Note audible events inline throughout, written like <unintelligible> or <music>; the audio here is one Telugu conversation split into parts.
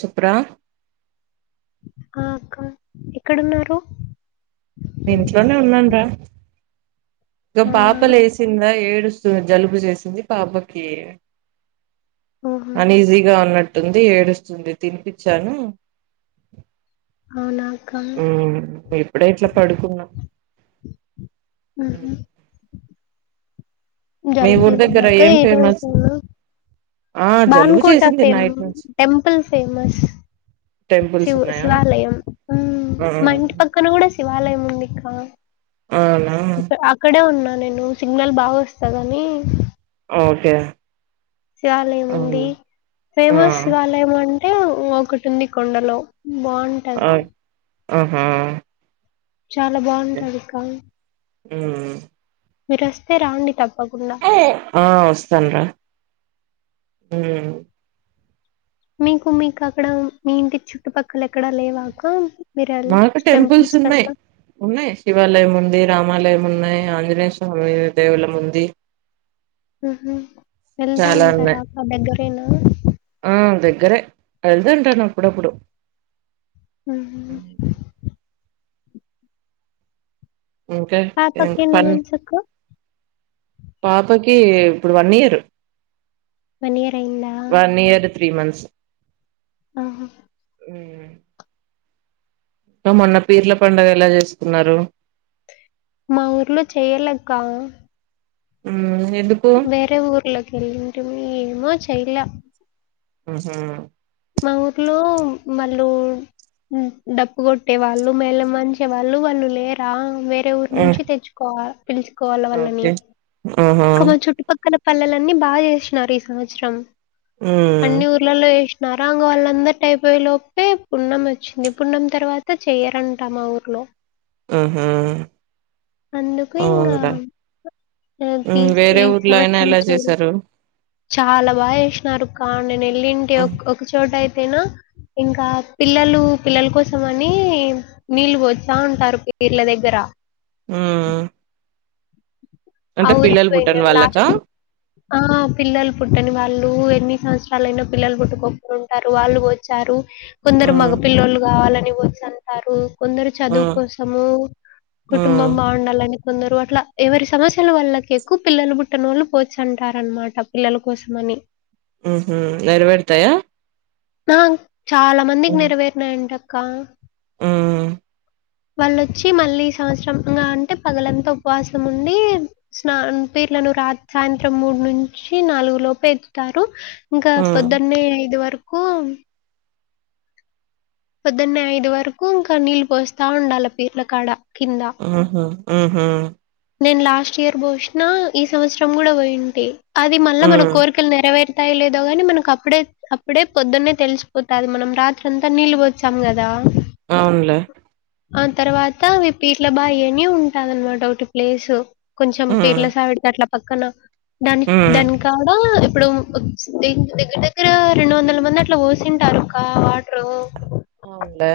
చెప్పరా ఆ అక్కా, ఎక్కడున్నారు? ఇంట్లోనే ఉన్నాంరా, ఇదిగో అవునా పాప లేసి కింద ఏడుస్తుంది జలుబు చేసింది పాపకి ఓహో అనీజీగా ఉన్నట్టుంది, ఏడుస్తుంది తినిపించాను. అవునా అక్కా ఇప్పుడే యిట్లా పడుకున్నా ఉమ్. ఉహు మీ జలుబు ఊరి దగ్గర చేసిందాక్కా, ఏం ఏ ఫేమస్ <unintelligible> ఆ జలుబు మానుకోట చేసింది ఫేమ్ నైట్ నుంచి టెంపుల్ ఫేమస్ టెంపుల్స్ శివ ఉన్నాయా శివాలయం, ఆ, మా ఇంటి పక్కన కూడా శి శివాలయం ఉంది ఇక్క అవునా ఇ అక్కడే ఉన్నా నేను సిగ్నల్ బాగా వస్తదని ఓకే శివాలయం ఆ, ఉంది ఆ, ఫేమస్ శివాలయ ఏమంటే ఒకటి ఉంది కొండలో బాగుంట ఆ ఆహా చాలా బాగుంటాది ఇకా ఆ మీరు వస్తే రాండి తప్పకుండా ఆ వస్తాన్రా ఉ మీకు మీకక్కడ మీ ఇంటి చుట్టుపక్కల ఎక్కడ లేవాక్కా మీరారోజు మాకు టెంపుల్స్ పట్ల ఉన్నాయి ఉన్నాయి శివాలయం ఉంది, రామాలయం ఉన్నాయి, ఆంజనేయ స్వామి దేవులం ఉంది ఊహు వెళ్తా చాలా ఉన్నాయి ఉంటారాక్క దగ్గరేనా ఆ దగ్గరే వెళ్తా ఉంటుంటాను అప్పుడప్పుడు హ ఇంకా ఆ పక్కిని పన్ ఉంచుకో పాపకి ఇప్పుడు వన్ ఇయర్ వన్ ఇయర్రైందా వన్ ఇయర్ త్రీ మంత్స్ ఆహ ఊ మొన్న పీర్ల పండుగ ఎలా చేసుకున్నారు మా ఊర్లో చేయ్యలేక్క ఉం ఎందుక్ వేరే ఊర్లోకి <unintelligible> ఏమో చైలా అహ మా ఊర్లో మళ్ళు డప్పు కొట్టే వాళ్ళు మేళ మంచే వాళ్ళు వాళ్ళు లేరా వేర వేరే ఊరు ఆ, నుంచి తెచ్చుకోవాలి పిలుచుకోవాలి వాళ్ళని ఓకే ఆహా ఇక మా చుట్టుపక్కల పల్లెలన్నీ బాగా చేస్న్నారు ఈ సంవత్సరం ఆ అన్ని ఊర్లలో చే నరాంగ వాళ్ళందా ఐపోయేలోపే పున్నం వచ్చింది పున్నం తర్వాత చెయ్యరంట మా ఊర్లో అహ అందుకు ఇంగా ఈ తి మ్మ్, ఈ వేరే ఊర్లో అయినా సంవత్సరం ఎలా చే చేశారు చాలా బాగ చేసినారు కావు నేను వెళ్ళింటి మ్మ్, ఒకచోట అయితేనా ఇంకా పిల్లలు పిల్లల కోసం అని నీళ్లు పొత్తా ఉంటరు పీర్ల దెగ్గర ఆ ఆ ఊరు పోయినం వాళ్ళకా లాస్ట్ ఆ పిల్లలు పుట్టని వాళ్ళు ఎన్ని సంవత్సరలు అయినా పిల్లలు పుట్టుకోకుంటారు వాళ్ళు వచ్చారు ఆ కొందరు మగ పిల్లలు కావాలని వచ్చి అంటారు కొందరు ఆ చదువు కోసము ఆ కుటుంబం బాగుండాలని కొందరు అట్లా ఎవరి సమాస్ స్యలు వాళ్లక ఎక్కువ పిల్లలు పుట్టిన వాళ్ళు పోచంటారనమాట పిల్లల కోసమని ఉహు నెరవేరుతాయా నా చాలా మందికి నెరవేరినాయంటక్క ఊ వాళ్ళొచ్చి మళ్ళీ సంవత్సరం గా అంటే పగలంతా ఉపవాసం ఉండి స్నాన పీర్లను రా సాయంత్రం మూడు నుంచి నాలుగు లోపు ఎత్తారు ఇంకా పొద్దన్నే ఐదు వరు ఉ పొద్దన్నే ఐదు వరకు ఇంకా నీళ్ళు పోస్ తా ఉండాల పీర్ల కాడ కింద ఉహు ఉహు నేను లాస్ట్ ఇయర్ పోసిన ఈ సంవత్సరం కూడా పోయింటి అది మళ్ళా ఆ మన కోరికలు నెరవేరుతాయి లేదో గాని మనకి అప్పుడే అప్పుడే పొద్దున్నే తెలిసిపోతది మనం రాత్రి అంతా నీళ్లు పోచం కదా అవునులే ఆ తర్వాత మీ పీర్ల బాయి అని ఉంటది అన్నమాట ఒకటి ప్లేసు కొంచెం ఉమ్ పీర్ల సావిడికి అట్లా పక్కన దాని ఉమ్ దానికి కాడ ఇప్పుడు ద దగ్గర దగ్గర రెండు వందల మంది అట్లా పోసింటారు కా వా రు అవునులే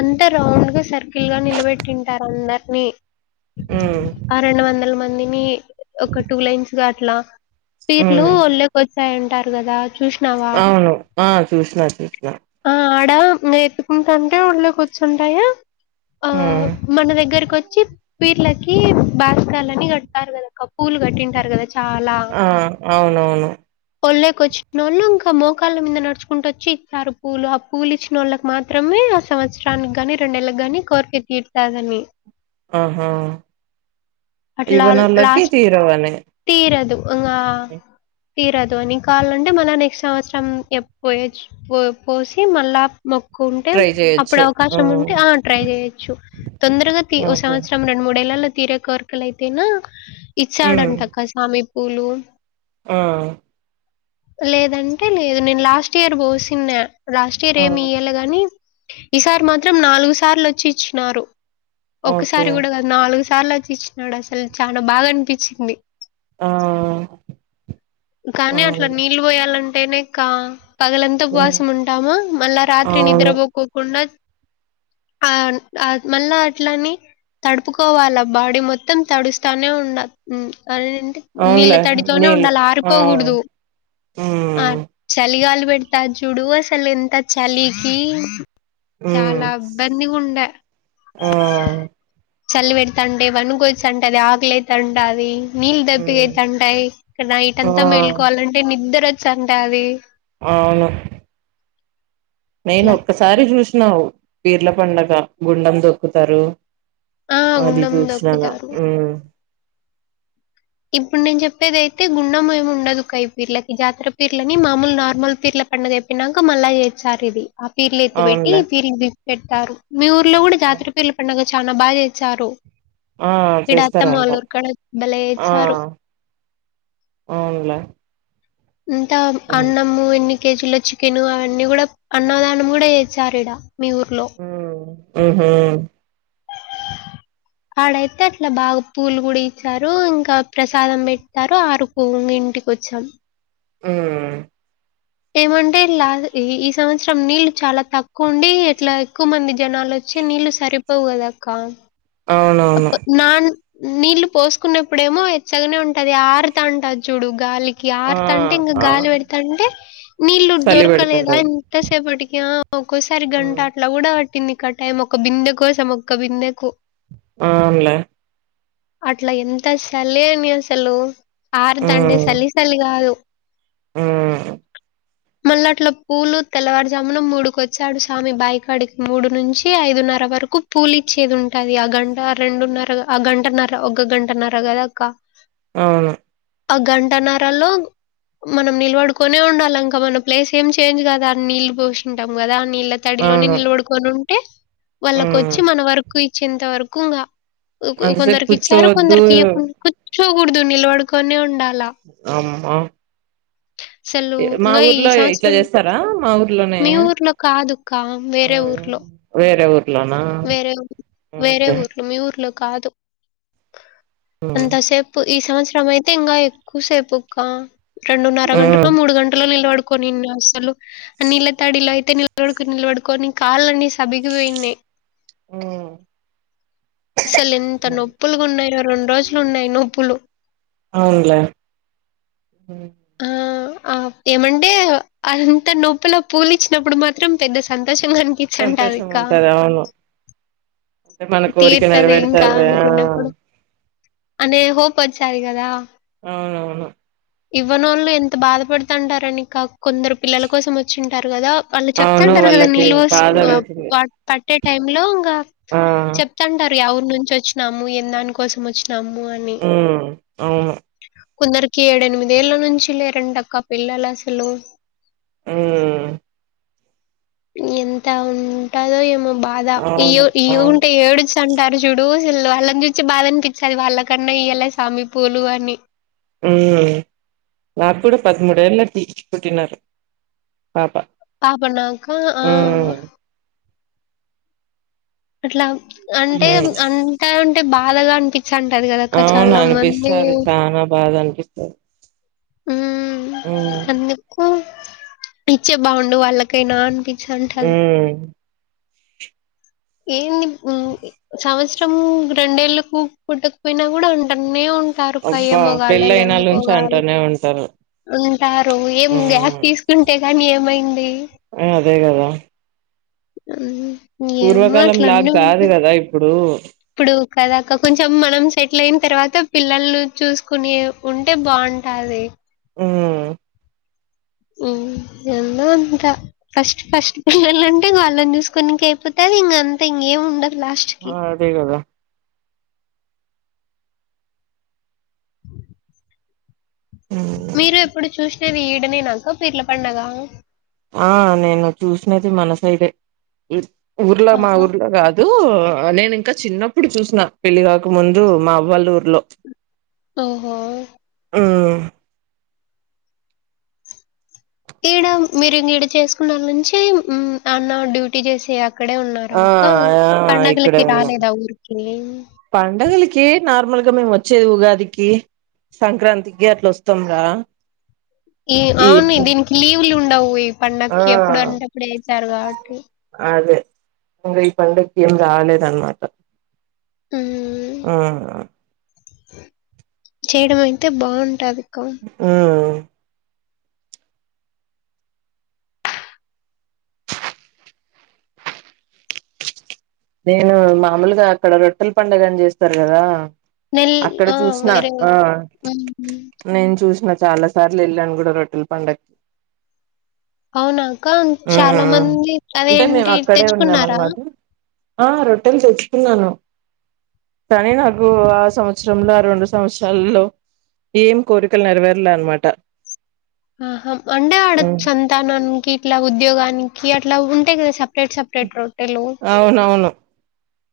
అంతా రౌండ్గా సర్కిల్ గా నిలబెట్టింటారు అందర్నీ ఉ ఆ రెండు వందల మందిని ఒక టూ లైన్స్ గా అట్లా పీర్లు ఉమ్ లె ఒచ్చాయంటారు గదా అవును ఆ చూసిన చూసిన ఆ ఆడ ఇంగ ఎత్తుకుంటాంటే ఒళ్ళో కూర్చుంటాయా ఆ ఉమ్ మన దగ్గర కొచ్చి పీర్లకి బాస్కాలని కడతారు కదాక్క పూలు కట్టింటారు కదా చాలా ఆ అవునవును ఒళ్లోకోచ్చినోళ్ళు ఇంకా మోకాళ్ళ మీద నడుచుకుంటూ వచ్చి ఇత్తారు పూలు ఆ పూలు ఇచ్చినోళ్ళకి మాత్ త్రమే ఆ సంవత్సరానికిగాని రెండేళ్ళ గానీ కోరికె తీరుతాదని ఆహా అట్లా ఇవ్వనోళ్ళకి లాస్ట్ తీరవని తీరదు అంగా తీరదు అని కాలంటే మళ్ళ నెక్స్ట్ సంవత్సరం యెప్ పోయచ్ పో పోసి మళ్ళా మొక్ కుంటే ట్రై అప్పుడు చేయొచ్చు అవకాశం ఉంటే ఆ ట్రై చేయొచ్చు తొందరగా తీ ఓ ఓకే సంవత్సరం రెండు మూడేళ్లలో తీరే కోర్ ఇక్కలైతేనా ఉమ్ ఇచ్చాడంటక్క సామీ పూలు ఆ లేదంటే లేదు నేను లాస్ట్ ఇయర్ పోసిన్న లాస్ట్ ఇయర్ ఆ ఏమి ఇయలగ కనీ ఈసారి మాత్రం నాలుగు సార్లు ఒచ్చిచ్చినారు ఓకే ఒక్కసారి గూడా కాద్ నాలుగు సార్లోచ్చి ఇచ్చినాడు అసలు చాన బాగానిపిచింది ఆ కానీ అట్లా అవును నీళ్ళు పోయాలంటేనేక్క పగలంత హ్మ్ ఉపవాసం ఉంటామా మళ్ళా రాత్రి అవును నిద్రవొ పోకోకుండ ఆన్ ఆ మళ్ళ అట్లని తడుపుకోవాలా బాడీ మొత్తం తడుస్తానే ఉండ ఉమ్ అంటి నీళ్ళ అవునులే తడితోనే నీళ్ళు ఉండాల ఆ ఆరిపోగూడదు ఆ ఉమ్ చలిగాలి పెడతాది చూడు అసలు ఎంత చలికి ఉమ్ చాలా ఇబ్బంది గుండె ఆ చలి పెడతంటే వనుకొచ్చంటది ఆకలి అయితంటాది నీళ్ ఉమ్ దప్పిగయితాంటాయి ఇక నైట్ ఆ అంతా మెళ్లుకోవాలంటే నిద్ద్ర ఒచ్చంటాది ఆవును అట్లా నేనొక్కసారి జూశినా పీర్ల పండగ గుండెం దొక్కుతరు ఆ! అది గుండం జూష్ నాను దొక్కుతారు. ఊమ్ ఇప్పుడ్ నేన్ జెప్పేదైతే గుండం ఏమి ఉండదు క పీర్లకి జాతర పీర్లని మామూలు నార్మల్ పీర్ల పండగ్ అయిపాయినంక మళ్ళా యేచ్చార్ ఇది ఆ పీర్లు ఎత్తి పెట్టి అవునులే ఈ పీర్ని తీసి పెడ్తారు మీ ఊర్లో గూడ జాతర పీర్ల పండగ చానా బా యేచ్చారు ఆ ఇడత్తమ చేస్తారంట వల్లూరికాడ భలే ఆ యేచ్చారు అవునులే ఇంత ఉమ్ అన్నము ఎన్ని కేజీలో చికెన్ అవన్నీ గూడ అన్నదానం కుడా యేచ్చరీడా మీ ఊర్లో ఉమ్ ఉహు ఆడైతే అట్లా బాగ్ పూలు గూడా ఇచ్చారు ఇంకా ప్రసాదం పెడతారు ఆరు ఊ మీ ఇంటికొచ్చాం ఊ ఏమంటే ఇల్లా ఇ ఈ సంవత్సరం నీళ్ళు చాలా తక్కువ ఉండి ఎట్లా క్కువ మంది జనాలొచ్చి నీళ్లు సరిపోవుగదక్క అవునవును అప్ నాన్ నీళ్లు పోసుకున్నప్పుడేమో ఎచ్చగనే ఉంటది ఆరుతంటాద్ జూడు గాలి ఆ క్యారుతంటే ఇంగ ఆ గాలి వెడతంటే నీళ్ళు చలి పెడుతుంటది దొరకలేదన్ తసేపటికి ఆ ఒక్కోసారి గంట ఉమ్ అట్లా గూడా వట్ కిందికి అటే మోక ఒక్క బిందె కోసం ఒక్క బిందెకు ఆవునులే అట్లా ఎంత చలే అని అసలు ఆరుదండే చలి చలి కాదు ఊ మల్లట్ల పూలు తెల్లవారుజామున మూడుకొచ్చాడు స్వామి బయికాడికి మూడు నుంచి ఐదున్నర వరకు పూలి ఇచ్చేది ఉంటది ఆ గంట రెండున్నర ఆ గంట నర ఒక గంట నర కదాక అవును ఆ గంటనరల్లో మనం నిలవడుకొని ఉండాలంక మన ప్లేస్ ఏం చేంజ్ కదా నీళ్ళు పోసింటం కదా నీళ్ తడిలోనే అవును కొనుంటే ఉమ్ వాళ్ళకొచ్చి మన వరకు ఇచ్చేంత వరకు ఇంకా అంతసేపు కొందరికి ఇచ్చారు కూర్చోవద్దు కొందరికి ఇయకుం కూర్చోకూడదు నిలబడుకొనే ఉండాలా అమ్మ అసలు మా ఇంగా ఈ ఊర్లో ఇట్లా సంవత్సరం చేస్తారా మా ఊర్లోనే మీ ఊర్లో కాదుక్క వేరే ఊర్లో వేరే ఊర్లోనా వేరే ఊ వేరే ఓకే ఊర్లో మీ ఊర్లో కాదు ఉమ్ అంత సేప్ ఈ సంవత్సరం అయితే ఇంకా ఎక్కువసేపుక్క రెండున్నర గంటలో మూడు గంటలో నిలబడు కొని అసలు ఆ నీళ్ళ తాడిలో అయితే నిలబడికొని నిలబడుకొని కాళ్ళన్ని సబగిపోయిన్నయ్ ఊ అసలు ఎంత నొప్పులుగా ఉన్నాయో రెండు రోజులు ఉన్నాయి నొప్పులు అవునులే ఆ ఆ ఏమంటే అంత నొప్పిలో పూలిచ్చినప్పుడు మాత్రం పెద్ద సంతోషంగానిపి సంతోషం చంటదిక ఉంటది అవును అంటే మన కోరిక తీర్తంది ఇంకా నెరవేరుతది ఆ అనుకుండే అప్పుడు అనే హోప్ వచ్చాది కదా అవునవును ఇవ్వని వాళ్ళు ఎంత బాధపడుతుంటారని ఇక కొందరు పిల్లల కోసం వచ్చింటారు కదా వాళ్ళు అవును చెప్తంటారు కదా వాళ్ళకి నీల్వ బాధ వేసింది వా పట్టే టైం లో ఇంకా ఆ చెప్తా ఉంటారు యా ఊరు నుంచి వచ్చినాము ఎ దానికోసం వచ్చినము నాము అని ఉమ్ అవును కొందరికి ఏడ ఎనిమిద ఏళ్ళ నుంచి లేరంటా అక్క పిల్లలు అసలు ఉమ్ ఎంత ఉంటదో ఏమో బాధ ఈ అవును ఈ అవును ఉంటే ఏడు అంటారు చూడుల్ వాళ్ళని చూసి బాధ అనిపించది వాళ్ళ కన్నా ఇయ్యాల సమీపూలు అని నాకు కూడా పదమూడేళ్ళకి పూట్టినారు పాపా ఆపనా అక్క ఆ అట్లా అంటే ఉమ్ అంతా ఉంటే బాధగా అనిపించంటది కదా అవును అనిపిస్తంది చనా బాదా అనిపిస్తుంది ఉమ్ అందుకు ఇచ్చే బాగుండు వాళ్ళకైనా అనిపించి ఉ ఏంది ఇప్పుడు సంవత్సరము రెండేళ్ళలకు పుట్టకపోయినా కూడా ఉంటనే ఉ ఉంటారు అక్క అబ్బా మేము వాళ్ళు ఎందుకు పెళ్ళయినాళ్ళుంచి వాళ్ళు అంటనే ఉంటారు ఉంటారు ఏం గ్యాప్ ఉమ్ తీసుకు కుంటే కని ఏమైంది ఆ అదే కదా ఏమో అట్లానే ఉంది అదా ఇప్పుడు ఇప్పుడు కదాక కొంచెం మనం సెటిల్ అయిన తర్వాత పిల్లలను చూసుకునే ఉంటే బాగుంటది ఉమ్ ఏందో ఇంకా ఫస్ట్ ఫస్ట్ పిల్లలు అంటే వాళ్ళనీ చూసుకోనికి అయిపోతారు ఇంక అంత ఇంకేం ఉండదు లాస్ట్ ఆ అదే కదా ఉమ్ మీరు ఎప్పుడు చూసినది ఈడనేనా అక్క పీర్ల పండగ ఆ నేను చూసినది మనసైడే ఊర్లో మా ఆహా! ఊర్లో కాదు డూ నేను ఇంకా చిన్నప్పుడు చూసిన పెళ్లి కాక ముందు మా అవ్వలా ఊర్లో ఓహో ఉ ఈడ మీరు ఈడ చేసుకున్న వాళ్ళ నుంచి అన్న డ్యూటీ చేసి అక్కడే ఉన్నారా ఆ అక్క ఆ పడుగలకి రాలేదా ఊరికి పండుగలకి నార్మల్గా మేము వచ్చేది ఉగాదికి సంక్రాంతికి అట్లా వస్తాం రా ఈ అవును దీనికి లీవ్ లు ఉండవు ఈ ఆ పండగకి ఎప్పుడు అంటే అప్పుడు చేస్తారు కాబట్టి అదే ఇంకా ఈ పండ కి ఏం రాలేదు అన్నమాట ఉమ్ ఉమ్ చేయడం అయితే బాగుంటది అదికో ఉ నేను మామూలుగా అక్కడ రొట్టెల పండుగ అని చేస్తారు కదా నెల్ అక్కడ ఆ! చూసిన వేరే ఆ హ్మ్. నేను చూసిన చాలా సార్లు వెళ్ళాను కూడా రొట్టెల పండగకి అవునాక చాలా ఉమ్ మంది అంటే మేము అదేంటి అక్కడే ఉన్నాం తెచ్చుకున్నారా అనమాట ఆ రొట్టెలు తెచ్చుకున్నాను కానీ నాకు ఆ సంవత్సరంలో ఆ రెండు సంవత్సరాలల్లో ఏం కోరికలు నెరవేరలే అన్నమాట ఆహా అంటే ఆడ సంతానానికి ఇట్లా ఉద్యోగానికి అట్లా ఉంటాయి కదా స రేట్ సపరేట్ రొట్టెలు అవునవును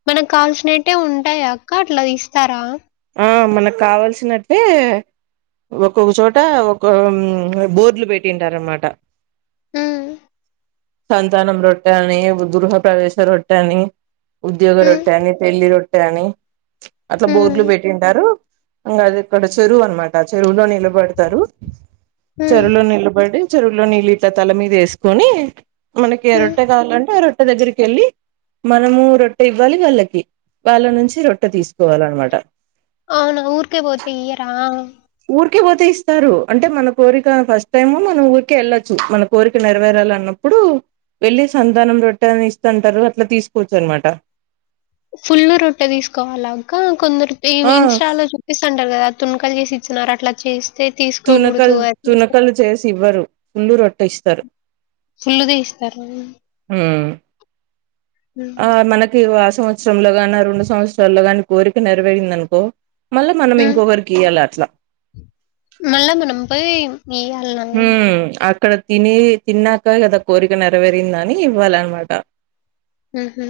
మనకు కాల్సినట్టే ఉంటాయా అక్క అట్ల తీస్తారా ఆ మనకు కావాల్సినట్టే ఒక్కొక్క చోట ఒక బోర్డ్లు పెట్టింటారు అనమాట మ్మ్ సంతానం రొట్టె అని గృహ ప్ర్రవేశ రొట్టె అని ఉద్యోగ హ్మ్. రొట్టె అని పెళ్లి రొట్టె అని అట్ల హ్మ్. బోర్లు పెట్టి టారు ఇంగ అది ఇక్కడ చెరువు అనమాట చెరువులో నిలబడతారు హ్మ్. చెరువులో నిలబడి చెరువులో నీళ్ళ ఇట్ తల మీద వేసుకొని మనకి హ్మ్. రొట్టె కావాలంటే ఆ రొట్టె దగ్గరికి వెళ్ళి మనము రొట్టె ఇవ్వాలి వాళ్ళకి వాళ్ళ నుంచి రొట్టె తీసుకోవాల అన్నమాట అవునా ఊరుకే పోతే ఈయరా ఊరికే పోతే ఇస్తారు అంటే మన కోరిక ఫస్ట్ టైమ్ మనం ఊరికే వెళ్ళొచ్చు మన కోరిక నెరవేరాల అన్న ప్పుడు వెళ్ళి సంతానం రొట్టె అని ఇస్తుంటారు అట్లా తీసుకోవచ్చు అనమాట ఫుల్లు రొట్టె తీసుకోవాలా అక్క కొందరు ఈ ఆ ఇన్స్టాలో చ పిస్తుంటారు కదా తునకలు చేసి ఇచ్చినారు అట్లా చేసి తునకలు తునకలు చేసి ఇవ్వరు పుల్లు రొట్టె ఇస్తారు ఫుల్లుగా ఇస్తారు మ్మ్ ఆ హ్మ్. మనకి ఆ సంవత్సరంలో గాన రెండు సంవత్సరాల్లో నీ కోరిక నెరవేరింది అనుకో మళ్ళా మనం హ్మ్. ఇంకోకరికి ఇయ్యాల అట్లా మళ్ళ మనం పోయి ఈయల్న అద్ అక్కడ తిని తిన్నాక కదా కోరిక నెరవేరిందని ఇవ్వాలన్నమాట మ్మ్ హు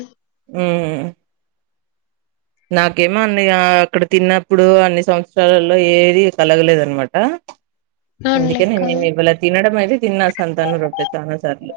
మ్మ్ నాకేమో అన్ని అక్కడ తిన్నప్పుడు అన్ని సంవత్సరాలలో ఏది కలగలేదు అనమాట అవునులే అందుకే నే అక్క. నేను ఇవాళ తినడం అయితే తిన్నా సంతానం రొట్టే చాలా సార్లు